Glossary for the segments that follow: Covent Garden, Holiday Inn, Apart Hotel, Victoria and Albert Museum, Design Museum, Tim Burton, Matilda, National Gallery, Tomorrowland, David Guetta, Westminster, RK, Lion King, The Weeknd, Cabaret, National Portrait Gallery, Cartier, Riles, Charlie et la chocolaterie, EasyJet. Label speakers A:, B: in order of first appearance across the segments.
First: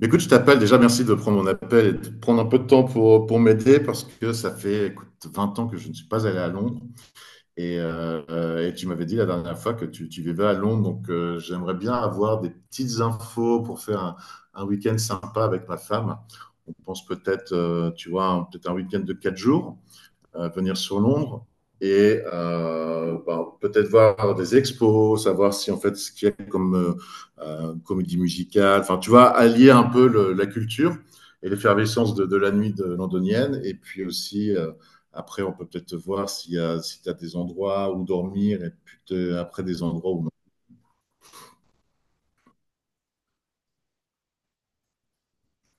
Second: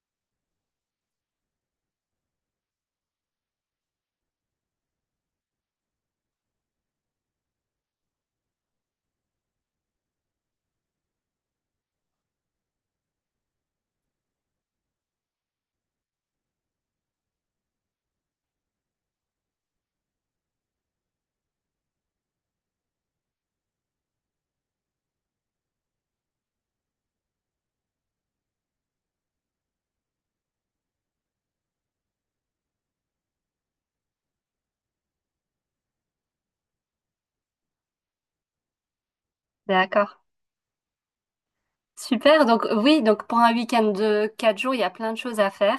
A: Mais écoute, je t'appelle déjà, merci de prendre mon appel et de prendre un peu de temps pour m'aider parce que ça fait écoute, 20 ans que je ne suis pas allé à Londres et tu m'avais dit la dernière fois que tu vivais à Londres, donc j'aimerais bien avoir des petites infos pour faire un week-end sympa avec ma femme. On pense peut-être, tu vois, peut-être un week-end de 4 jours venir sur Londres et bah, peut-être voir des expos, savoir si en fait ce qu'il y a comme comédie musicale, enfin tu vois, allier un peu la culture et l'effervescence de la nuit de londonienne, et puis aussi après on peut peut-être voir s'il y a, si tu as des endroits où dormir, et puis après des
B: D'accord.
A: endroits où non.
B: Super. Donc oui, donc pour un week-end de quatre jours, il y a plein de choses à faire.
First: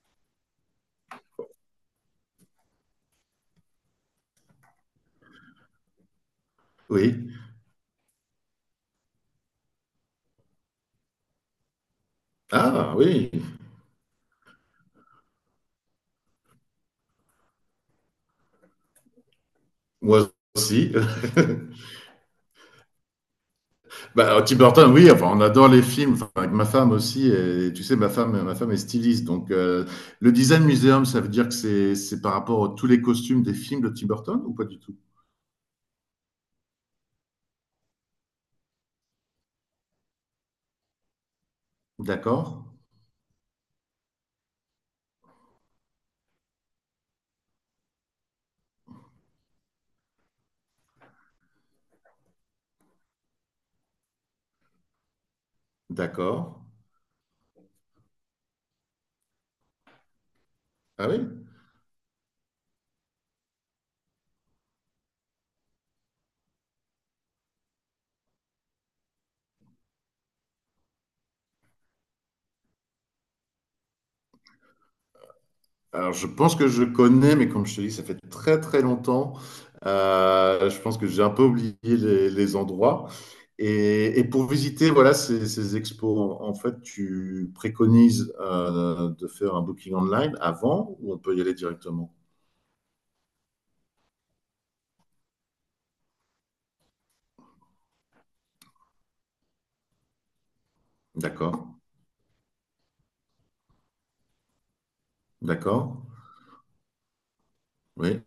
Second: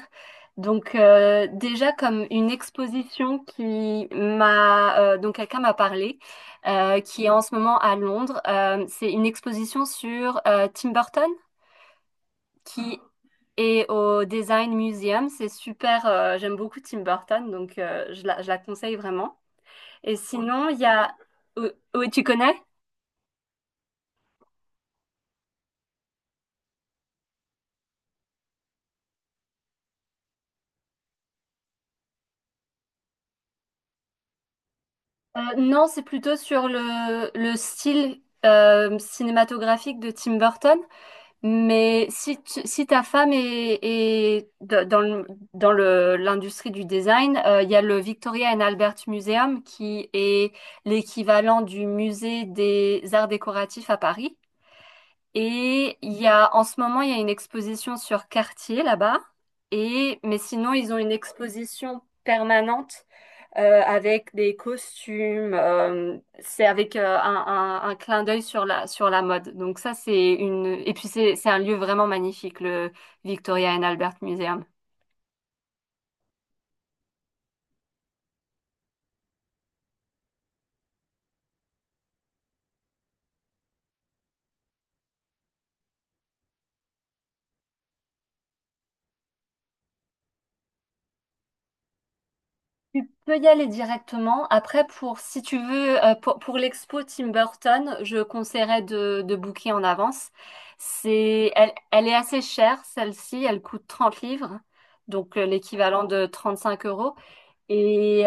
B: Donc déjà comme une exposition qui m'a donc quelqu'un m'a parlé, qui
A: Oui,
B: est en ce moment à Londres. C'est une exposition sur Tim Burton
A: ah
B: qui
A: oui,
B: est au Design Museum. C'est super. J'aime beaucoup Tim Burton, donc je la conseille vraiment. Et
A: moi
B: sinon, il y
A: aussi.
B: a. Oui, tu connais?
A: Bah, Tim Burton, oui, enfin, on adore les films, enfin, avec ma femme aussi, et tu sais, ma femme est styliste, donc le Design Museum, ça veut dire que c'est par rapport à tous les costumes des films de Tim Burton ou pas du tout?
B: Non, c'est plutôt sur le style cinématographique de Tim Burton. Mais si,
A: D'accord,
B: si ta femme dans le, l'industrie du design, il y a le Victoria and Albert Museum qui est l'équivalent du musée des arts décoratifs à Paris. Et il y a, en
A: d'accord.
B: ce moment, il y a une exposition sur Cartier là-bas. Et, mais sinon, ils ont
A: Ah
B: une
A: oui?
B: exposition permanente avec des costumes. C'est avec un clin d'œil sur la mode. Donc ça, c'est une... Et puis c'est un lieu vraiment magnifique, le Victoria and Albert Museum.
A: Alors, je pense que je connais, mais comme je te dis, ça fait très très longtemps. Je pense que j'ai un peu oublié les endroits. Et pour visiter, voilà, ces expos, en fait, tu préconises de faire un booking online avant ou on peut y aller directement?
B: Tu peux y aller directement. Après, pour si tu veux, pour l'expo Tim Burton, je conseillerais de booker en avance.
A: D'accord,
B: Elle est assez chère, celle-ci. Elle coûte 30 livres, donc l'équivalent
A: d'accord,
B: de 35 euros.
A: oui,
B: Et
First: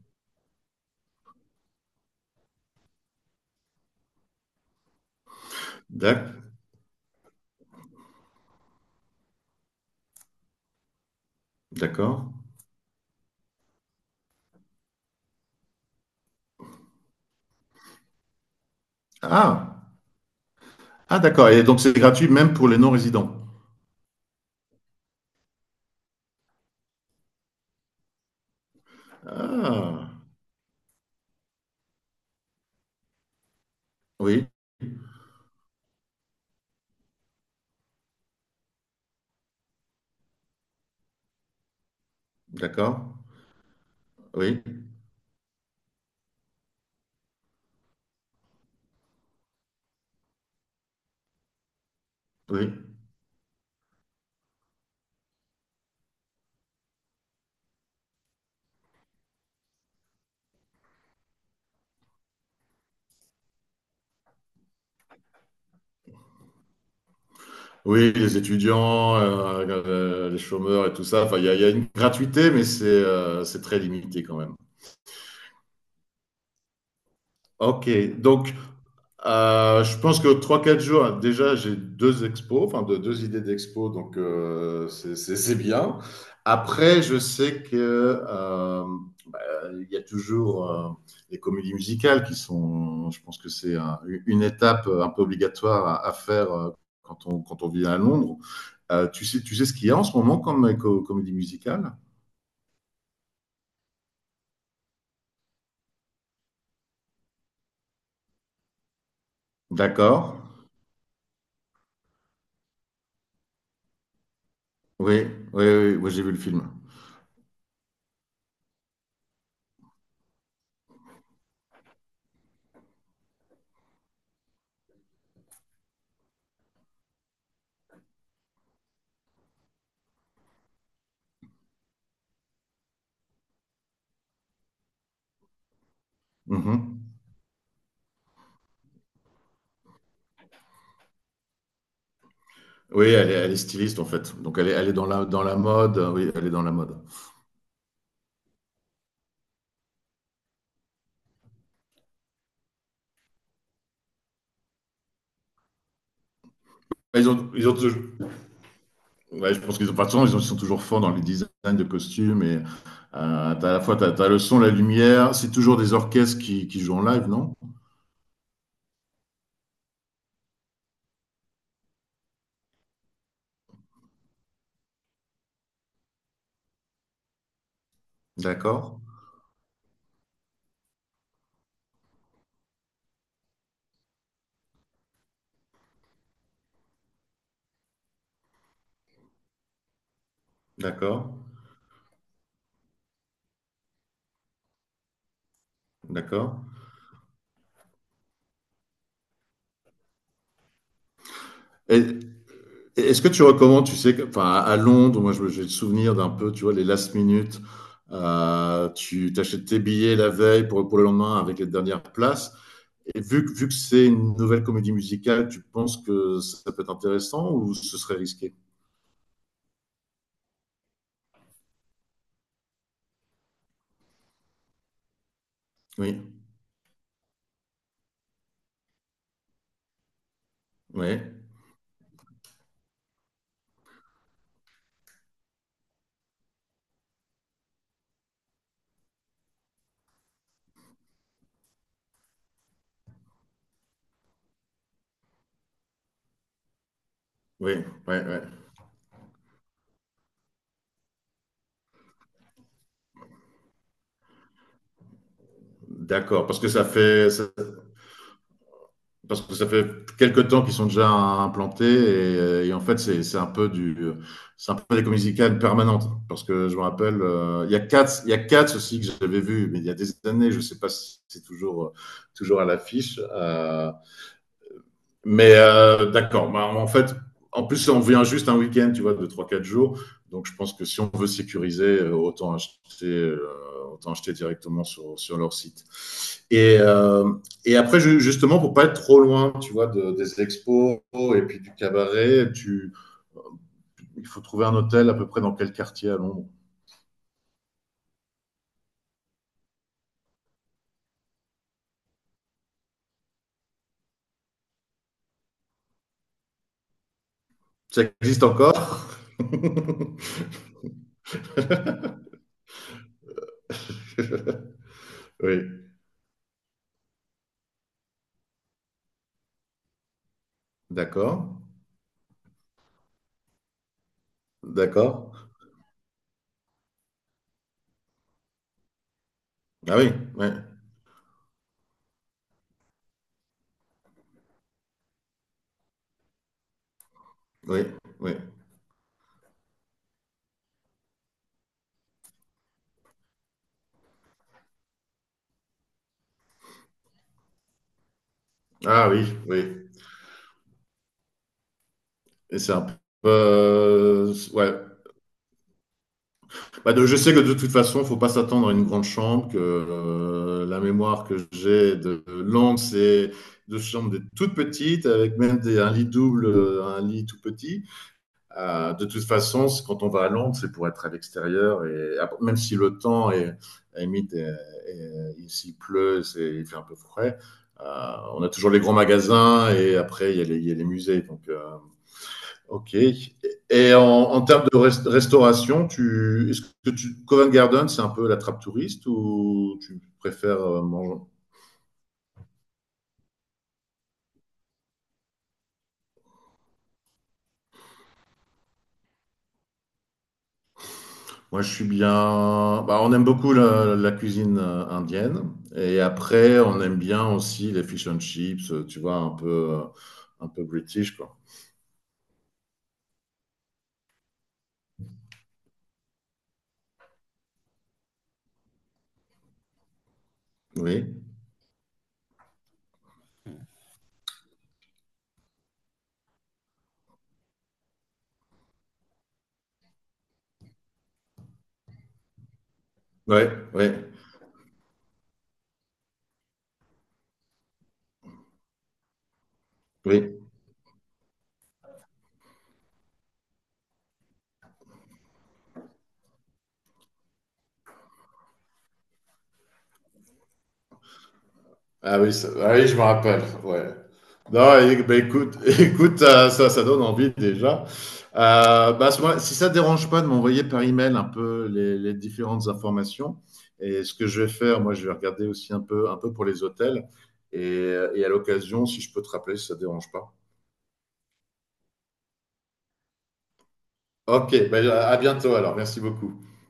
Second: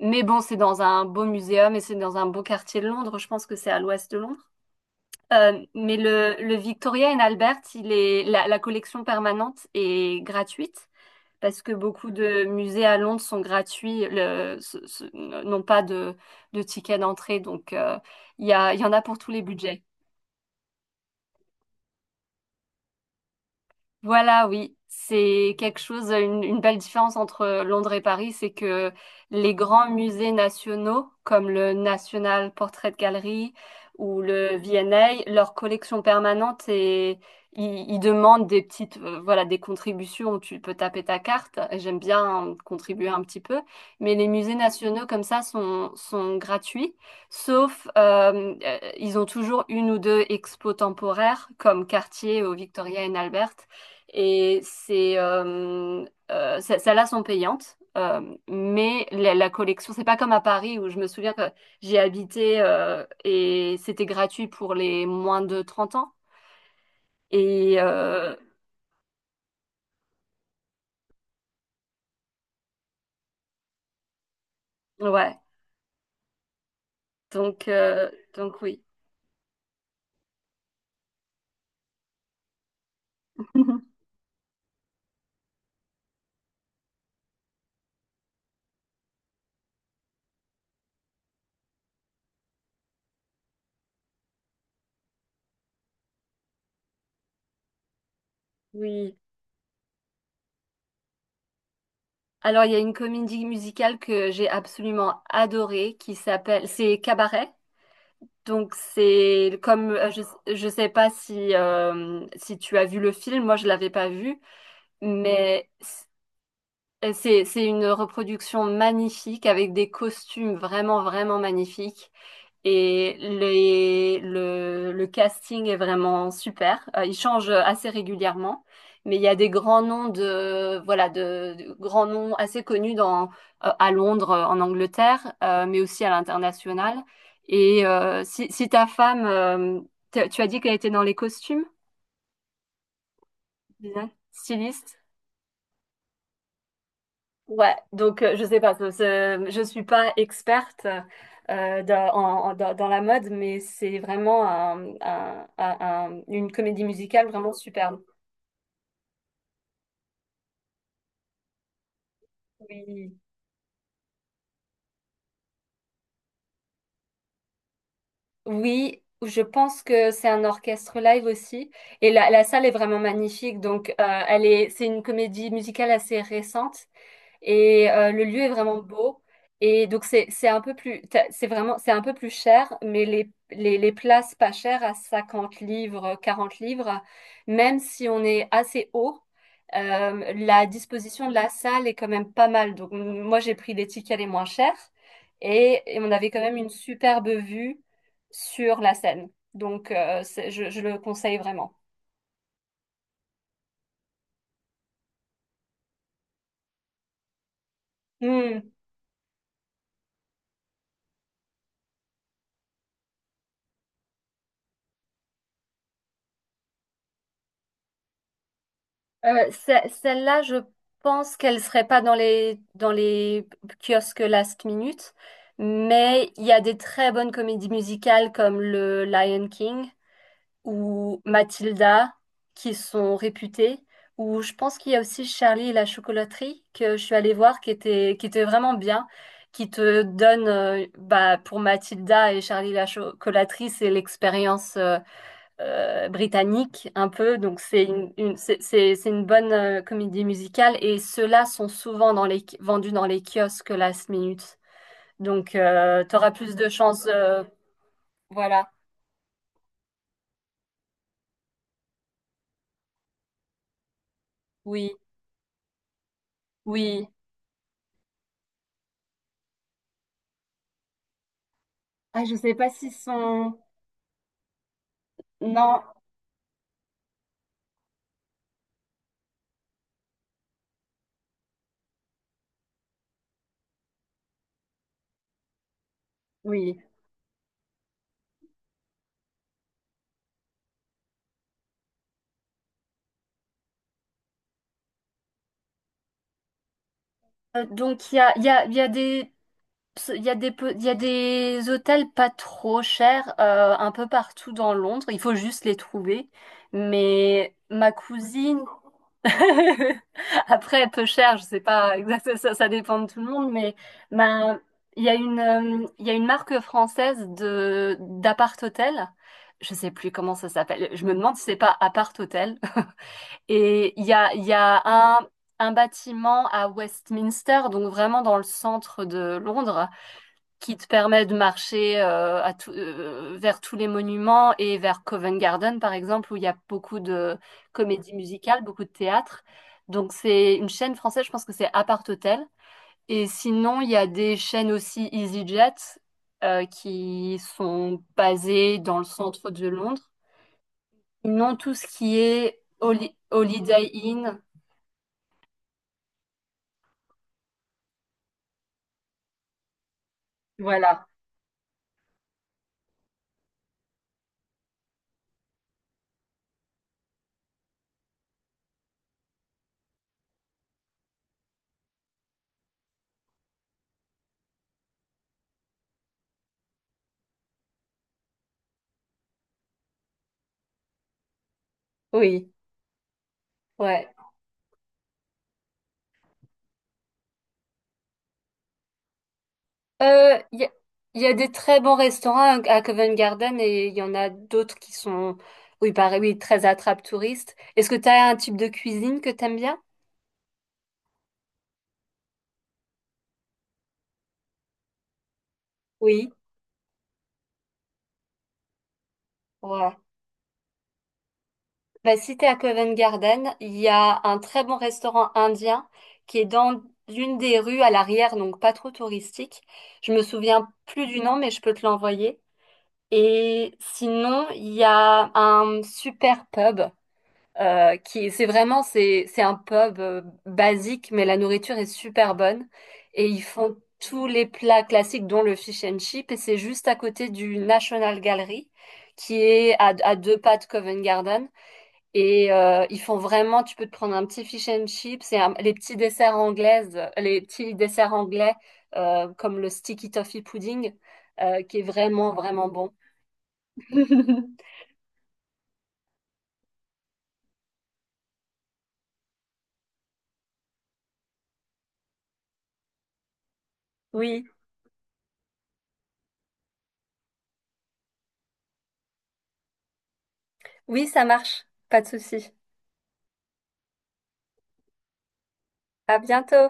B: mais bon, c'est dans un beau muséum et c'est dans un beau quartier de Londres. Je pense que c'est à l'ouest de Londres. Mais
A: d'ac-
B: le Victoria and Albert, la collection permanente est gratuite parce que beaucoup
A: d'accord.
B: de musées à Londres sont gratuits, n'ont pas de, de ticket d'entrée, donc il y en a pour tous les
A: Ah,
B: budgets.
A: ah d'accord, et donc c'est gratuit même pour les non-résidents.
B: Voilà, oui, c'est quelque chose, une belle différence entre Londres et Paris, c'est que les grands
A: Ah,
B: musées nationaux, comme le National Portrait Gallery ou
A: oui,
B: le V&A, leur collection permanente et ils demandent des petites, voilà, des contributions où tu peux taper ta carte. Et j'aime bien
A: d'accord,
B: contribuer un petit peu, mais les musées
A: oui,
B: nationaux comme ça sont gratuits, sauf ils ont toujours une ou deux expos temporaires comme Cartier au
A: oui.
B: Victoria and Albert. Et c'est, celles-là sont payantes, mais la collection, c'est pas comme à Paris où je me souviens que j'ai habité et c'était gratuit pour les moins de 30 ans. Et
A: Oui,
B: euh,
A: les étudiants, les chômeurs et tout ça, enfin, il y a une gratuité, mais c'est très limité quand même.
B: ouais,
A: Ok, donc
B: donc oui.
A: je pense que 3 4 jours, hein, déjà j'ai deux expos, enfin deux, deux idées d'expos, donc c'est c'est bien. Après, je sais que euh, il y a toujours les comédies musicales qui sont, je pense que c'est une étape un peu obligatoire à faire quand quand on vit à Londres. Euh,
B: Oui.
A: tu, sais, tu sais ce qu'il y a en ce moment comme comédie musicale?
B: Alors, il y a une comédie musicale que j'ai absolument adorée qui s'appelle, c'est Cabaret. Donc,
A: D'accord.
B: je sais pas si, si tu as vu le film, moi je l'avais pas vu,
A: Oui, oui,
B: mais
A: oui, oui j'ai vu le film.
B: et c'est une reproduction magnifique avec des costumes vraiment, vraiment magnifiques. Et le casting est vraiment super. Il change assez régulièrement, mais il y a des grands noms de, voilà, de grands noms assez connus dans, à Londres, en Angleterre, mais aussi à l'international.
A: Mhm.
B: Et si, tu as dit qu'elle était dans les costumes,
A: Oui, elle est, styliste en
B: design,
A: fait. Donc elle est
B: styliste?
A: dans, dans la mode. Oui, elle est dans la mode.
B: Ouais, donc je sais pas, je suis pas experte dans, en- en- dans- dans la mode, mais c'est vraiment une comédie musicale
A: Ils ont,
B: vraiment
A: ils ont
B: superbe.
A: ouais, je pense qu'ils ont, enfin, de toute façon, ils sont toujours forts dans les designs de costumes et
B: Oui.
A: t'as à la fois t'as le son, la lumière, c'est toujours des orchestres qui jouent en live, non?
B: Oui, je pense que c'est un orchestre live aussi, et la salle est vraiment magnifique. Donc, c'est une comédie musicale assez récente. Et le lieu est vraiment
A: D'accord,
B: beau. Et donc c'est un peu plus t'as- c'est vraiment c'est un peu plus cher, mais les places pas chères à 50 livres, 40 livres, même si on est assez haut, la disposition de
A: d'accord,
B: la salle est quand même pas mal. Donc moi j'ai pris les tickets les moins chers et on avait quand même
A: d'accord.
B: une superbe vue sur la Seine. Donc je le conseille vraiment.
A: Et, et est-ce que tu recommandes, tu sais, enfin, à Londres, moi j'ai le souvenir d'un peu, tu vois, les last minutes,
B: Mmh.
A: tu t'achètes tes billets la veille pour le lendemain avec les dernières places. Et vu que c'est une nouvelle comédie musicale, tu penses que ça peut être intéressant ou ce serait risqué?
B: Celle-là, je pense qu'elle serait pas dans les kiosques last minute,
A: Oui,
B: mais il y a des très bonnes comédies musicales comme le Lion King
A: oui.
B: ou Matilda qui sont réputées, ou je pense qu'il y a aussi Charlie et la chocolaterie que je suis allée voir qui était vraiment bien, qui te donne, bah, pour Matilda et Charlie et la chocolaterie, c'est l'expérience. Britannique un peu, donc
A: Oui,
B: c'est
A: oui, oui.
B: c'est une bonne comédie musicale et ceux-là sont souvent vendus dans les kiosques last minute. Donc t'auras
A: D'accord,
B: plus
A: parce
B: de
A: que ça
B: chances. Voilà,
A: parce que ça fait quelques temps qu'ils sont déjà implantés et en fait c'est un peu du, c'est un
B: oui,
A: peu des comédies musicales permanentes. Parce que je me
B: oui.
A: rappelle, il y a quatre il y a quatre aussi que j'avais vu, mais il y a des années, je sais pas si c'est toujours,
B: Ah, je sais
A: toujours à
B: pas s'ils
A: l'affiche.
B: sont.
A: Mais
B: Non,
A: d'accord, bah, en fait, en plus, on vient juste un week-end, tu vois, de 3 4 jours. Donc, je pense que si on veut sécuriser, autant acheter directement sur leur site. Et,
B: oui.
A: euh, et après, justement, pour pas être trop loin, tu vois, des expos et puis du cabaret, euh, il faut trouver un hôtel à peu près dans quel quartier à Londres.
B: Donc il y a des. Il y a des hôtels pas trop chers un peu partout dans Londres. Il faut juste les trouver. Mais ma
A: Ça existe
B: cousine
A: encore?
B: après, peu cher, je sais pas exactement, ça dépend de tout le monde, mais ben, il y a
A: Oui,
B: il y a une marque française de d'appart hôtel. Je sais plus comment ça s'appelle. Je me demande si
A: d'accord,
B: c'est pas appart hôtel. Et il y a
A: d'accord.
B: un bâtiment à Westminster, donc vraiment dans le centre de Londres
A: Ah oui, oui,
B: qui te permet de marcher vers tous les monuments et vers Covent Garden, par exemple, où il y a beaucoup de
A: oui,
B: comédies
A: oui.
B: musicales, beaucoup de théâtre. Donc c'est une chaîne française, je pense que c'est Apart Hotel. Et sinon, il y a des chaînes aussi EasyJet qui sont basées dans le
A: Ah oui,
B: centre de
A: oui.
B: Londres. Sinon, tout ce qui
A: Et
B: est
A: c'est un peu.
B: Holiday Inn,
A: Ouais. Bah, je sais que de toute façon, faut pas s'attendre à une grande chambre, que la
B: voilà.
A: mémoire que j'ai de langue, c'est de chambres des toutes petites, avec même des, un lit double, un lit tout petit. De toute façon, quand on va à Londres, c'est pour être à l'extérieur, et même si le temps est, à la limite, il s'y pleut, c'est, il fait un peu frais. On a toujours les grands magasins, et après, il y a il y a les musées. Donc,
B: Oui.
A: Ok. Et en,
B: Ouais.
A: en termes de restauration, est-ce que tu, Covent Garden, c'est un peu la trappe touriste ou tu
B: Euh, Il
A: préfères
B: y a,
A: manger?
B: il y a des très bons restaurants à Covent Garden et il y en a d'autres qui sont, oui, pareil, oui, très attrape-touristes. Est-ce que tu as un type de cuisine que t'aimes bien?
A: Moi, je suis bien. Bah, on aime beaucoup la cuisine indienne. Et
B: Oui.
A: après, on aime bien aussi les fish and chips, tu vois,
B: Ouais.
A: un peu british, quoi.
B: Bah, si t'es à Covent Garden, il y a un très bon restaurant indien qui est dans une des rues à l'arrière, donc pas trop touristique. Je me souviens plus
A: Oui.
B: du nom, mais je peux te l'envoyer. Et sinon, il y a un super pub qui c'est vraiment c'est un pub basique, mais la nourriture est super bonne et ils
A: Oui,
B: font
A: oui,
B: tous les plats classiques dont le fish and chip et c'est juste à côté du National Gallery qui est à deux
A: oui.
B: pas de Covent Garden et ils font vraiment tu peux te prendre un petit fish and chip, les petits desserts anglaises, les petits desserts anglais comme le sticky toffee pudding qui est
A: Ah oui,
B: vraiment vraiment
A: ah oui,
B: bon.
A: je me rappelle. Ouais. Non, bah, écoute, écoute, ça, ça donne envie déjà. Bah, à ce moment-là, si ça ne dérange pas de m'envoyer par email un peu les différentes informations, et ce que je
B: Oui,
A: vais faire, moi, je vais regarder aussi un peu pour les hôtels, et à l'occasion, si je peux te rappeler, si ça ne dérange pas.
B: oui, ça marche, pas de souci.
A: Ok, bah, à bientôt alors. Merci
B: À
A: beaucoup.
B: bientôt.